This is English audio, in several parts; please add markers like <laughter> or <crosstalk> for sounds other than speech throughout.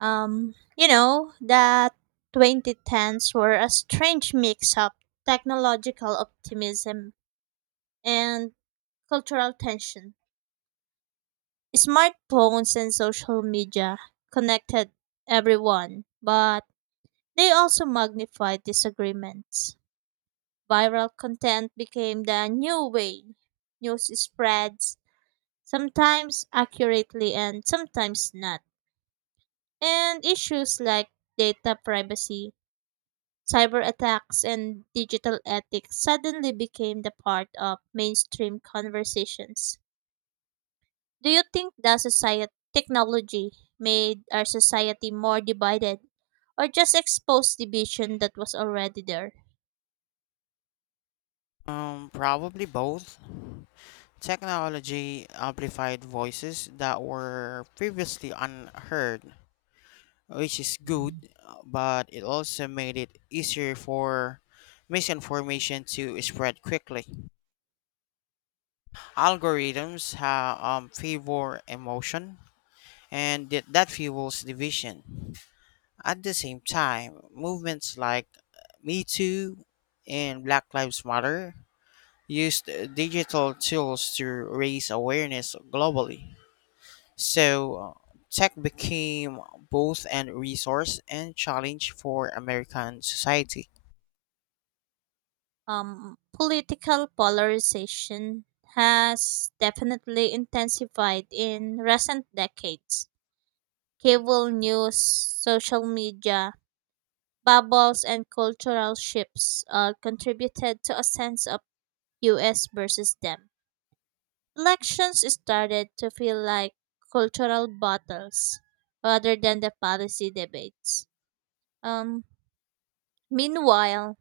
That 2010s were a strange mix of technological optimism and cultural tension. Smartphones and social media connected everyone, but they also magnified disagreements. Viral content became the new way. News spreads, sometimes accurately and sometimes not. And issues like data privacy, cyber attacks and digital ethics suddenly became the part of mainstream conversations. Do you think that society technology made our society more divided or just exposed division that was already there? Probably both. Technology amplified voices that were previously unheard, which is good, but it also made it easier for misinformation to spread quickly. Algorithms have favor emotion, and that fuels division. At the same time, movements like Me Too and Black Lives Matter used digital tools to raise awareness globally. So tech became both an resource and challenge for American society. Political polarization has definitely intensified in recent decades. Cable news, social media, bubbles and cultural shifts all contributed to a sense of us versus them. Elections started to feel like cultural battles rather than the policy debates. Um, meanwhile,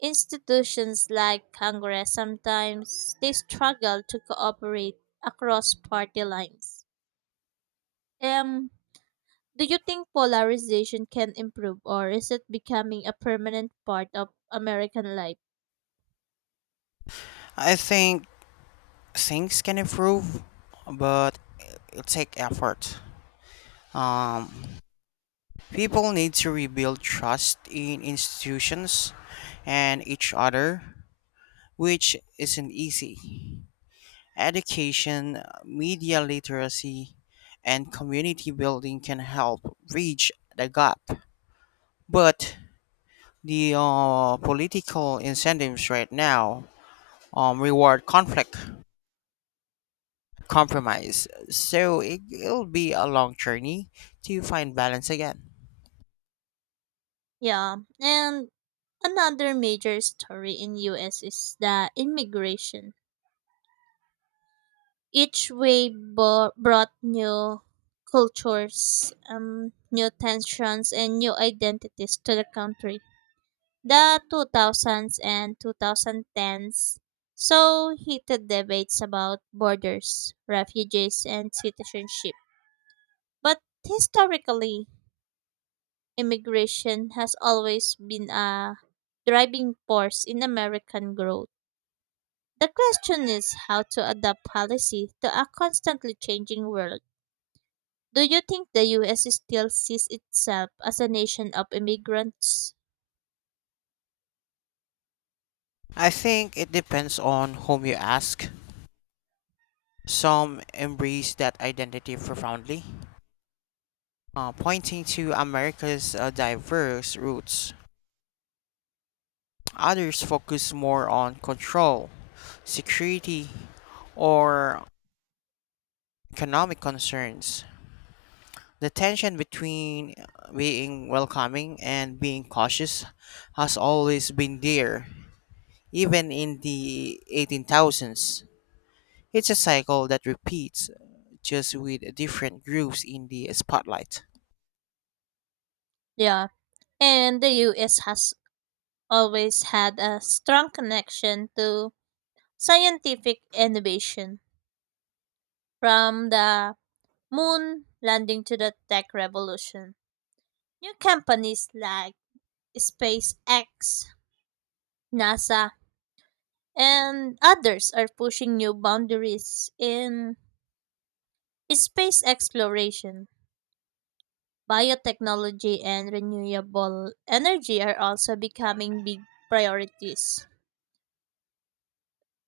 institutions like Congress sometimes they struggle to cooperate across party lines. Um, do you think polarization can improve or is it becoming a permanent part of American life? I think things can improve, but it'll take effort. Um, People need to rebuild trust in institutions and each other, which isn't easy. Education, media literacy, and community building can help bridge the gap. But the political incentives right now reward conflict, compromise. So it'll be a long journey to find balance again. Yeah, and another major story in US is the immigration. Each wave brought new cultures, new tensions, and new identities to the country. The 2000s and 2010s saw heated debates about borders, refugees, and citizenship. But historically, immigration has always been a driving force in American growth. The question is how to adapt policy to a constantly changing world. Do you think the US still sees itself as a nation of immigrants? I think it depends on whom you ask. Some embrace that identity profoundly, pointing to America's diverse roots. Others focus more on control, security, or economic concerns. The tension between being welcoming and being cautious has always been there, even in the 18,000s. It's a cycle that repeats, just with different groups in the spotlight. Yeah. And the US has always had a strong connection to scientific innovation from the moon landing to the tech revolution. New companies like SpaceX, NASA, and others are pushing new boundaries in space exploration. Biotechnology and renewable energy are also becoming big priorities.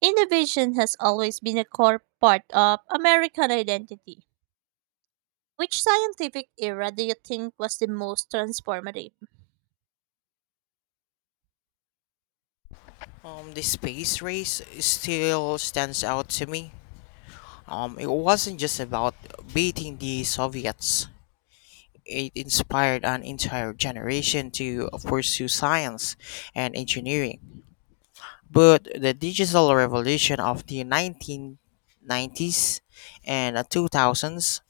Innovation has always been a core part of American identity. Which scientific era do you think was the most transformative? The space race still stands out to me. It wasn't just about beating the Soviets. It inspired an entire generation to pursue science and engineering. But the digital revolution of the 1990s and 2000s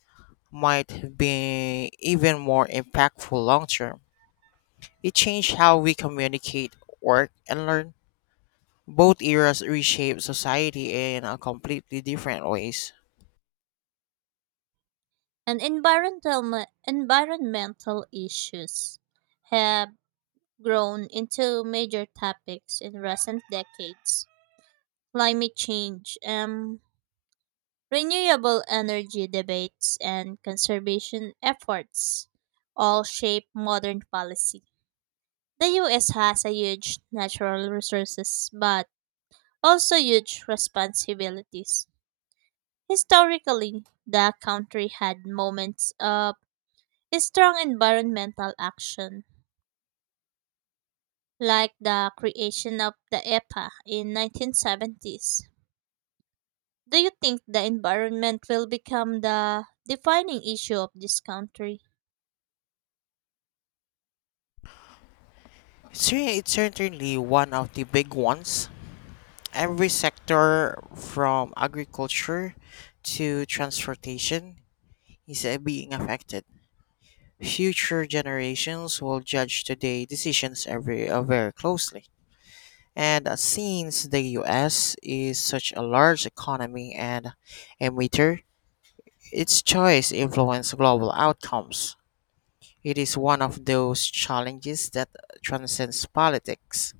might be even more impactful long term. It changed how we communicate, work, and learn. Both eras reshaped society in a completely different ways. And environmental issues have grown into major topics in recent decades. Climate change, renewable energy debates and conservation efforts all shape modern policy. The US has a huge natural resources but also huge responsibilities. Historically, the country had moments of strong environmental action like the creation of the EPA in 1970s. Do you think the environment will become the defining issue of this country? It's certainly one of the big ones. Every sector from agriculture to transportation is being affected. Future generations will judge today's decisions every very closely. And since the US is such a large economy and emitter, its choice influence global outcomes. It is one of those challenges that transcends politics.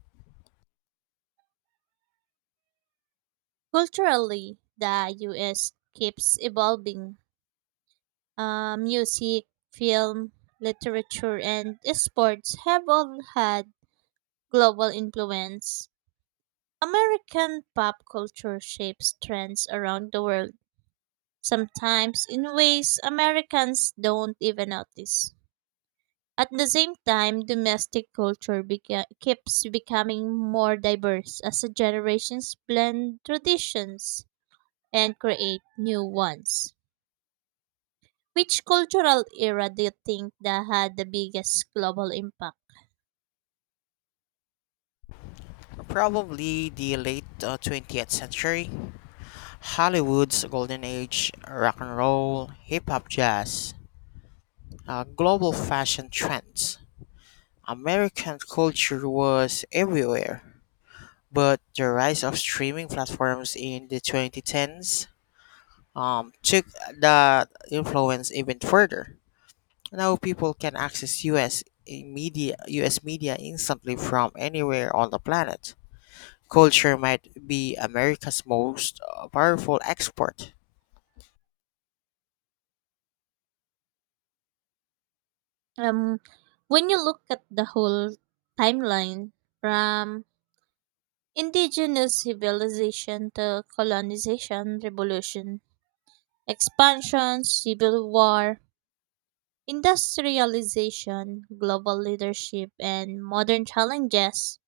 Culturally, the US keeps evolving. Music, film, literature, and sports have all had global influence. American pop culture shapes trends around the world, sometimes in ways Americans don't even notice. At the same time, domestic culture keeps becoming more diverse as the generations blend traditions and create new ones. Which cultural era do you think that had the biggest global impact? Probably the late 20th century Hollywood's golden age, rock and roll, hip hop, jazz, global fashion trends. American culture was everywhere, but the rise of streaming platforms in the 2010s took that influence even further. Now people can access US media instantly from anywhere on the planet. Culture might be America's most powerful export. Um, when you look at the whole timeline from indigenous civilization to colonization, revolution, expansion, civil war, industrialization, global leadership, and modern challenges,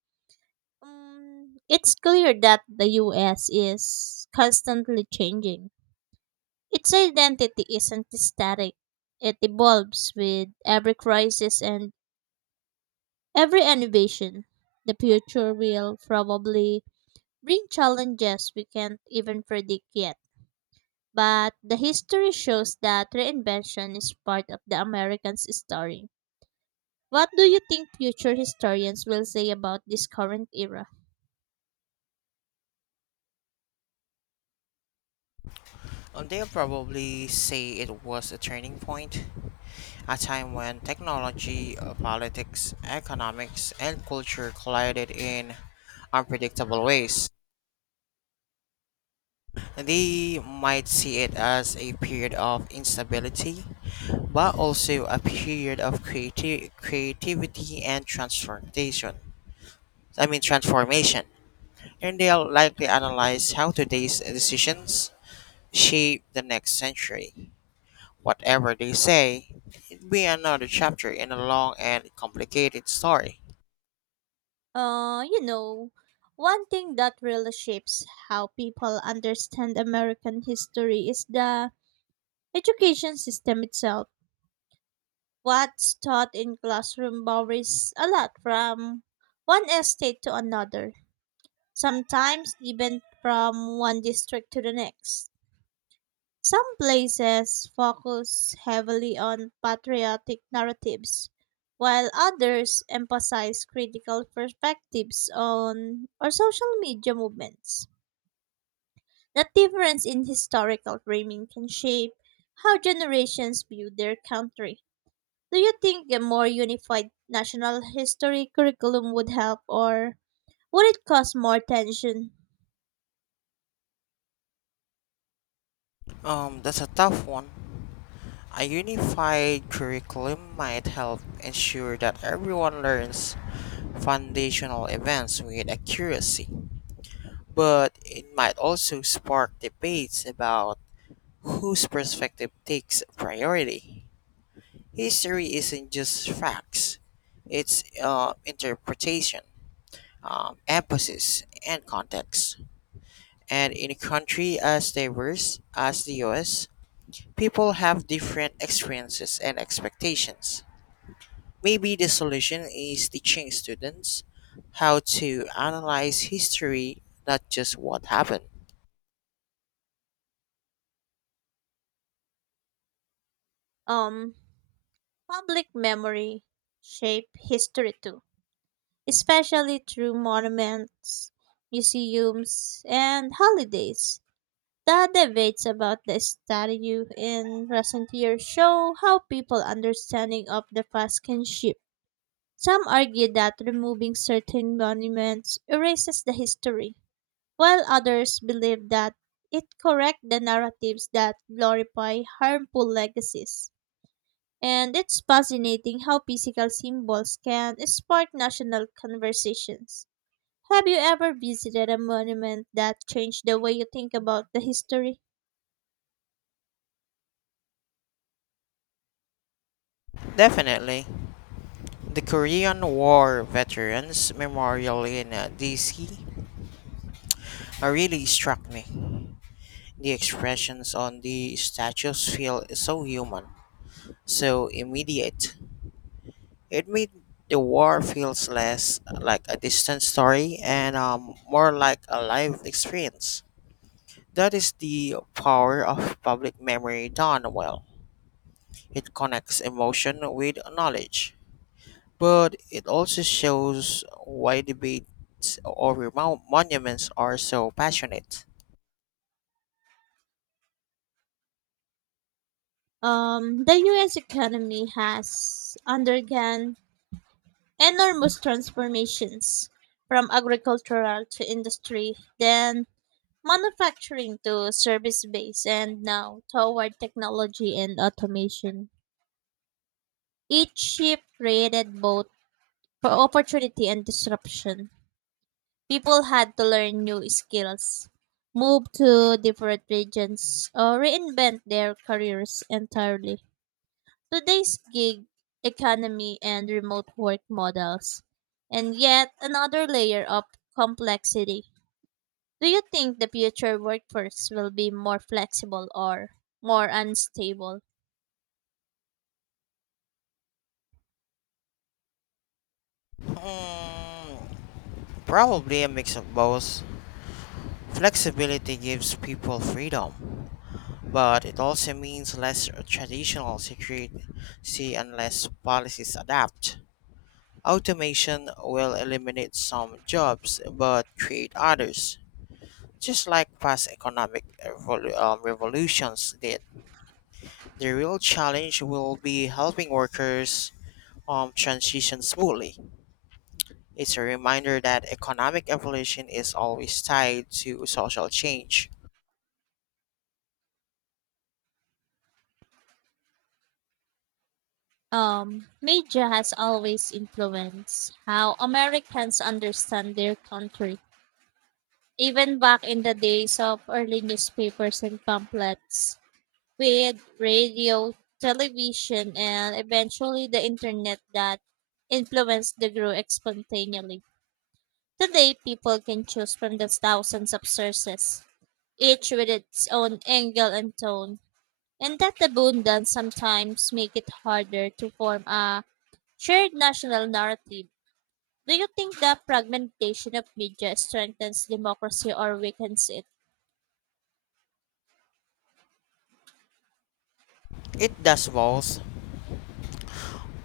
it's clear that the US is constantly changing. Its identity isn't static. It evolves with every crisis and every innovation. The future will probably bring challenges we can't even predict yet. But the history shows that reinvention is part of the American's story. What do you think future historians will say about this current era? They'll probably say it was a turning point, a time when technology, politics, economics, and culture collided in unpredictable ways. They might see it as a period of instability, but also a period of creativity and transformation. I mean, transformation. And they'll likely analyze how today's decisions shape the next century. Whatever they say, it'd be another chapter in a long and complicated story. Uh, you know, one thing that really shapes how people understand American history is the education system itself. What's taught in classroom varies a lot from one estate to another, sometimes even from one district to the next. Some places focus heavily on patriotic narratives, while others emphasize critical perspectives on or social media movements. That difference in historical framing can shape how generations view their country. Do you think a more unified national history curriculum would help or would it cause more tension? That's a tough one. A unified curriculum might help ensure that everyone learns foundational events with accuracy, but it might also spark debates about whose perspective takes priority. History isn't just facts, it's interpretation, emphasis, and context. And in a country as diverse as the US, people have different experiences and expectations. Maybe the solution is teaching students how to analyze history, not just what happened. Um, public memory shape history too, especially through monuments, museums, and holidays. The debates about the statue in recent years show how people understanding of the past can shift. Some argue that removing certain monuments erases the history, while others believe that it corrects the narratives that glorify harmful legacies. And it's fascinating how physical symbols can spark national conversations. Have you ever visited a monument that changed the way you think about the history? Definitely. The Korean War Veterans Memorial in DC really struck me. The expressions on the statues feel so human, so immediate. It made the war feels less like a distant story and more like a live experience. That is the power of public memory done well. It connects emotion with knowledge, but it also shows why debates over monuments are so passionate. The US economy has undergone enormous transformations from agricultural to industry, then manufacturing to service base, and now toward technology and automation. Each shift created both opportunity and disruption. People had to learn new skills, move to different regions, or reinvent their careers entirely. Today's gig economy and remote work models, and yet another layer of complexity. Do you think the future workforce will be more flexible or more unstable? Mm, Probably a mix of both. Flexibility gives people freedom, but it also means less traditional security unless policies adapt. Automation will eliminate some jobs but create others. Just like past economic revolutions did, the real challenge will be helping workers transition smoothly. It's a reminder that economic evolution is always tied to social change. Media has always influenced how Americans understand their country. Even back in the days of early newspapers and pamphlets, with radio, television, and eventually the internet that influenced the group spontaneously. Today, people can choose from the thousands of sources, each with its own angle and tone, and that abundance sometimes make it harder to form a shared national narrative. Do you think the fragmentation of media strengthens democracy or weakens it? It does both.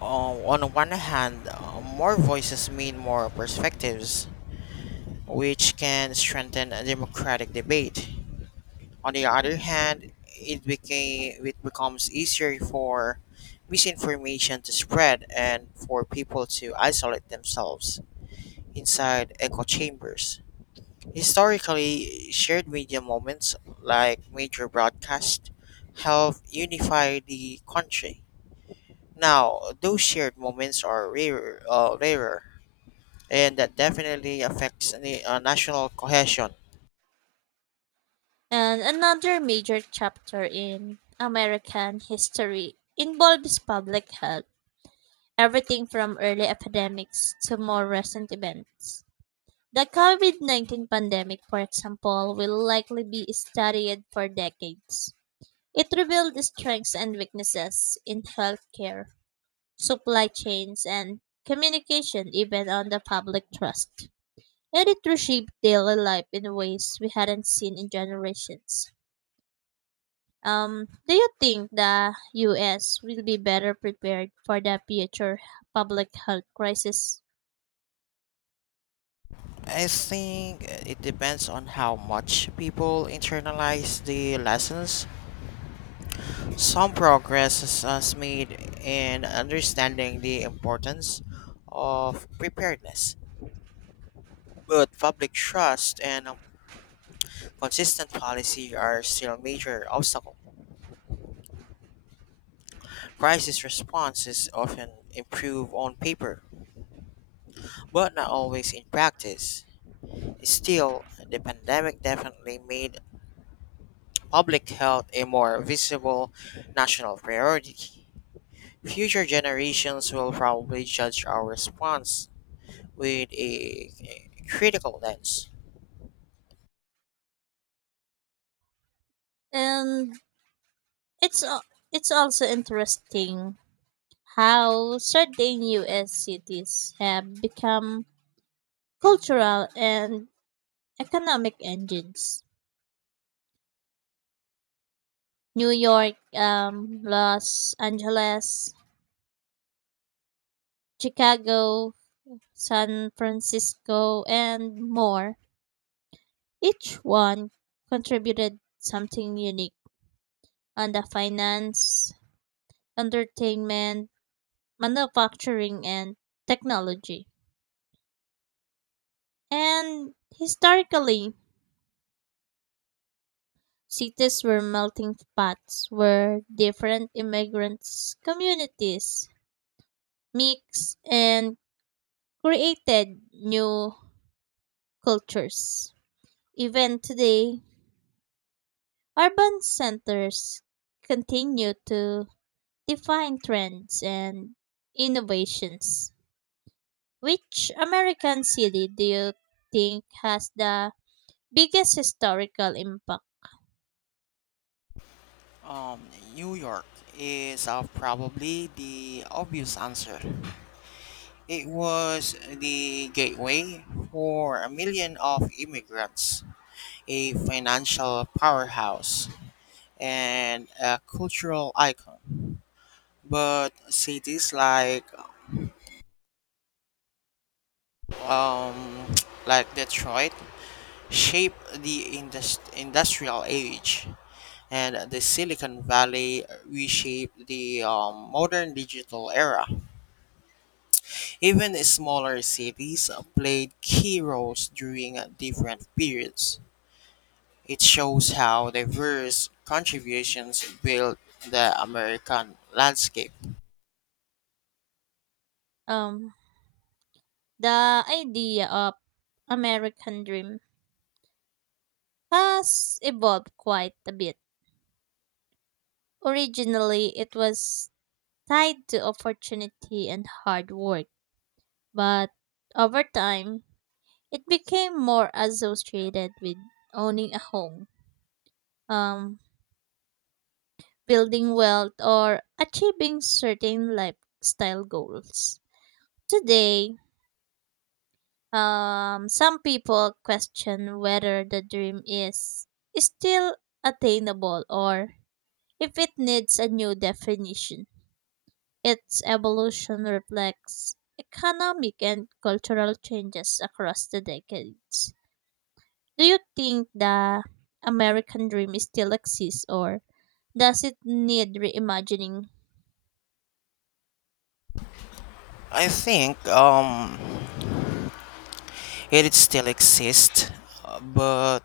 On one hand, more voices mean more perspectives, which can strengthen a democratic debate. On the other hand, it becomes easier for misinformation to spread and for people to isolate themselves inside echo chambers. Historically, shared media moments like major broadcasts help unify the country. Now, those shared moments are rarer, and that definitely affects the national cohesion. And another major chapter in American history involves public health, everything from early epidemics to more recent events. The COVID-19 pandemic, for example, will likely be studied for decades. It revealed the strengths and weaknesses in healthcare, supply chains, and communication, even on the public trust. And it reshaped daily life in ways we hadn't seen in generations. Do you think the U.S. will be better prepared for the future public health crisis? I think it depends on how much people internalize the lessons. Some progress is made in understanding the importance of preparedness, but public trust and consistent policy are still major obstacle. Crisis responses often improve on paper, but not always in practice. Still, the pandemic definitely made public health a more visible national priority. Future generations will probably judge our response with a critical lens. And it's al- it's also interesting how certain U.S. cities have become cultural and economic engines. New York, Los Angeles, Chicago, San Francisco, and more. Each one contributed something unique on the finance, entertainment, manufacturing, and technology. And historically, cities were melting pots where different immigrants communities mixed and created new cultures. Even today, urban centers continue to define trends and innovations. Which American city do you think has the biggest historical impact? Um, New York is probably the obvious answer. It was the gateway for a million of immigrants, a financial powerhouse, and a cultural icon. But cities like um, <tsk> like Detroit, shaped the industrial age, and the Silicon Valley reshaped the modern digital era. Even smaller cities played key roles during different periods. It shows how diverse contributions built the American landscape. Um, the idea of American Dream has evolved quite a bit. Originally, it was tied to opportunity and hard work. But over time, it became more associated with owning a home, um, building wealth, or achieving certain lifestyle goals. Today, some people question whether the dream is still attainable or if it needs a new definition. Its evolution reflects economic and cultural changes across the decades. Do you think the American dream still exists or does it need reimagining? I think it still exists, but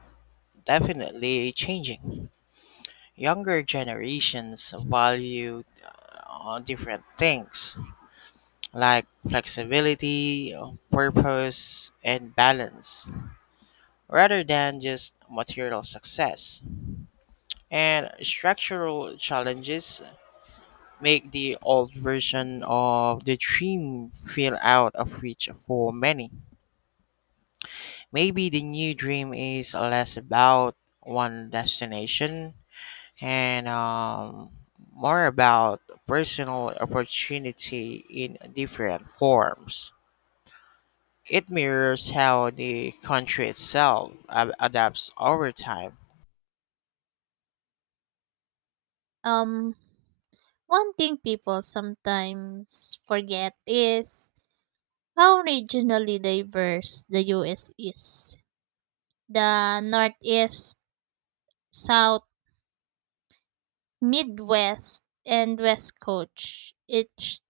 definitely changing. Younger generations value different things like flexibility, purpose, and balance rather than just material success. And structural challenges make the old version of the dream feel out of reach for many. Maybe the new dream is less about one destination and more about personal opportunity in different forms. It mirrors how the country itself adapts over time. Um, one thing people sometimes forget is how regionally diverse the US is. The Northeast, South, Midwest, and West Coast each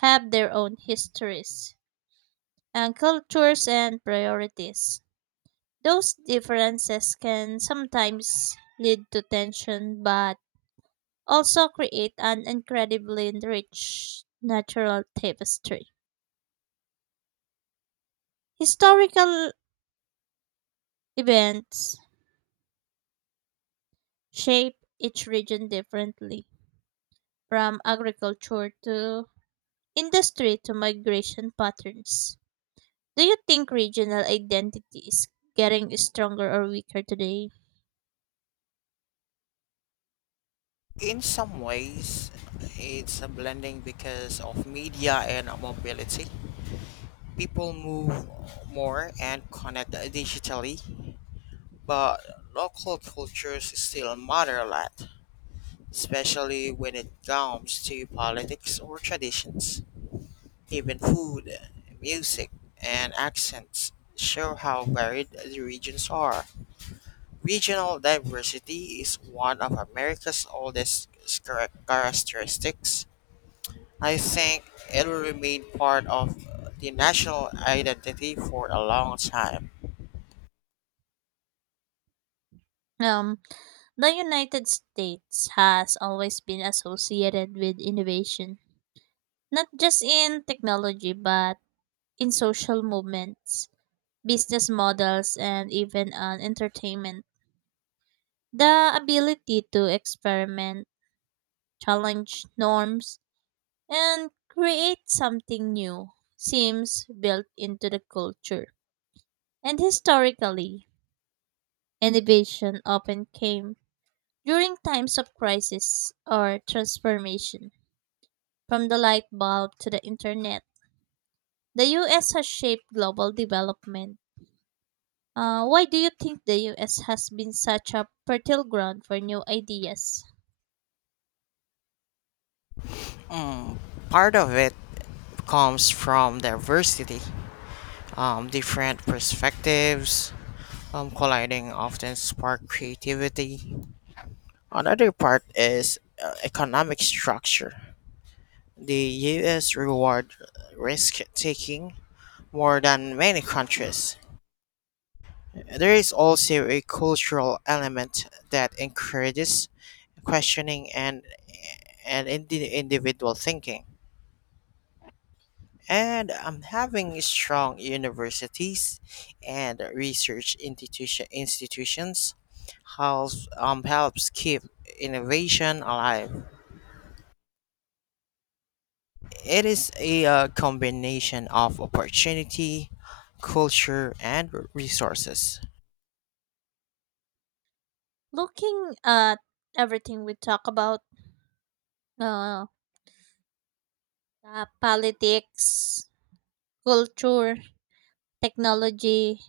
have their own histories and cultures and priorities. Those differences can sometimes lead to tension, but also create an incredibly rich natural tapestry. Historical events shape each region differently, from agriculture to industry to migration patterns. Do you think regional identity is getting stronger or weaker today? In some ways, it's a blending because of media and mobility. People move more and connect digitally, but local cultures still matter a lot, especially when it comes to politics or traditions. Even food, music, and accents show how varied the regions are. Regional diversity is one of America's oldest characteristics. I think it will remain part of the national identity for a long time. Um, the United States has always been associated with innovation. Not just in technology, but in social movements, business models, and even on entertainment. The ability to experiment, challenge norms, and create something new seems built into the culture. And historically, innovation often came during times of crisis or transformation. From the light bulb to the internet, the US has shaped global development. Why do you think the US has been such a fertile ground for new ideas? Part of it comes from diversity, different perspectives colliding often spark creativity. Another part is economic structure. The US reward risk taking more than many countries. There is also a cultural element that encourages questioning and individual thinking. And having strong universities and research institutions helps helps keep innovation alive. It is a combination of opportunity, culture, and resources. Looking at everything we talk about, uh, politics, culture, technology,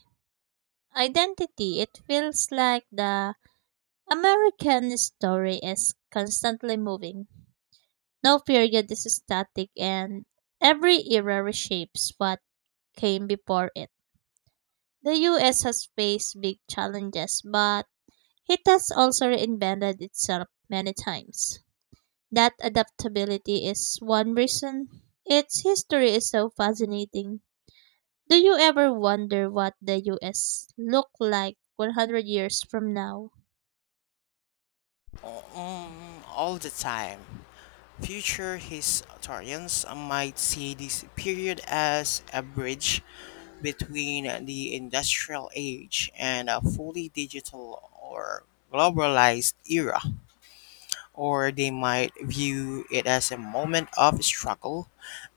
identity, it feels like the American story is constantly moving. No period is static, and every era reshapes what came before it. The US has faced big challenges, but it has also reinvented itself many times. That adaptability is one reason its history is so fascinating. Do you ever wonder what the US look like 100 years from now? All the time. Future historians might see this period as a bridge between the industrial age and a fully digital or globalized era, or they might view it as a moment of struggle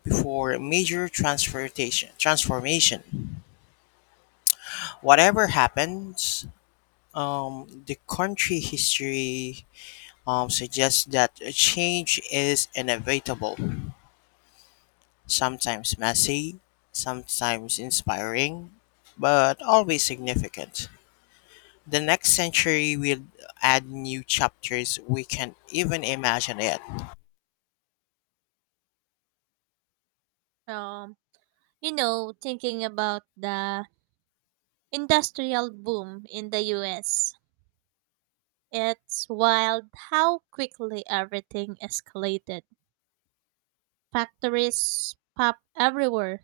before major transportation transformation. Whatever happens, the country history suggests that a change is inevitable, sometimes messy, sometimes inspiring, but always significant. The next century will add new chapters we can not even imagine yet. Um, thinking about the industrial boom in the US, it's wild how quickly everything escalated. Factories pop everywhere,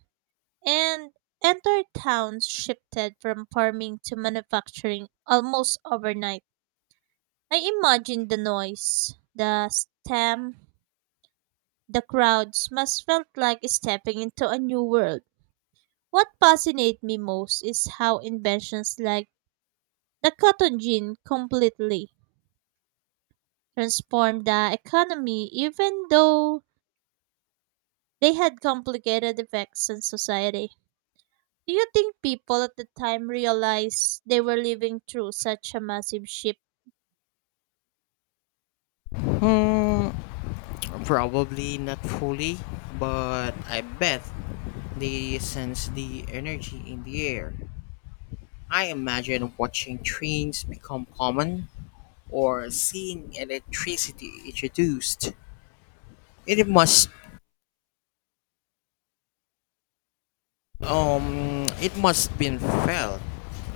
and entire towns shifted from farming to manufacturing almost overnight. I imagine the noise, the stamp, the crowds must felt like stepping into a new world. What fascinates me most is how inventions like the cotton gin completely transformed the economy even though they had complicated effects on society. Do you think people at the time realized they were living through such a massive shift? Hmm, Probably not fully, but I bet they sense the energy in the air. I imagine watching trains become common or seeing electricity introduced. It must it must been felt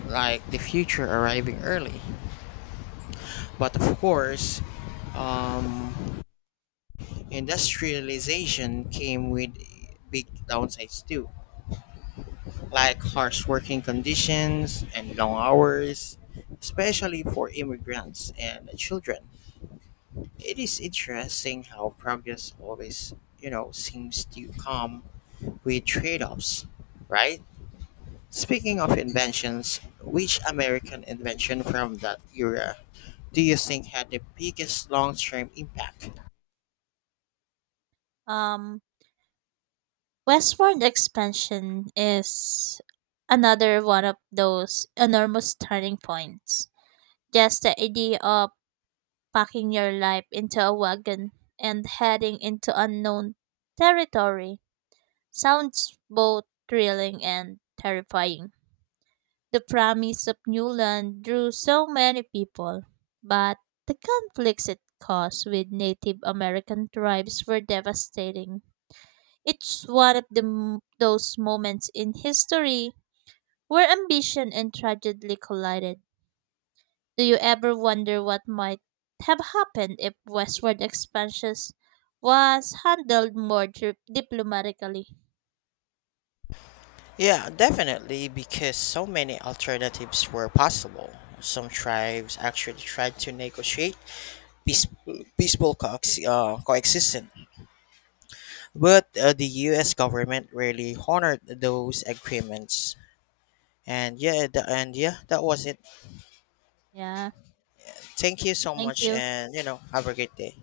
like the future arriving early. But of course, um, industrialization came with big downsides too, like harsh working conditions and long hours, especially for immigrants and children. It is interesting how progress always, you know, seems to come with trade offs, right? Speaking of inventions, which American invention from that era do you think had the biggest long term impact? Um, westward expansion is another one of those enormous turning points. Just the idea of packing your life into a wagon and heading into unknown territory sounds both thrilling and terrifying. The promise of new land drew so many people, but the conflicts it caused with Native American tribes were devastating. It's one of those moments in history where ambition and tragedy collided. Do you ever wonder what might have happened if westward expansion was handled more diplomatically? Yeah, definitely, because so many alternatives were possible. Some tribes actually tried to negotiate peaceful coexistence, but the U.S. government rarely honored those agreements. And yeah, that was it. Yeah, Thank you so thank much, you. and you know, have a great day.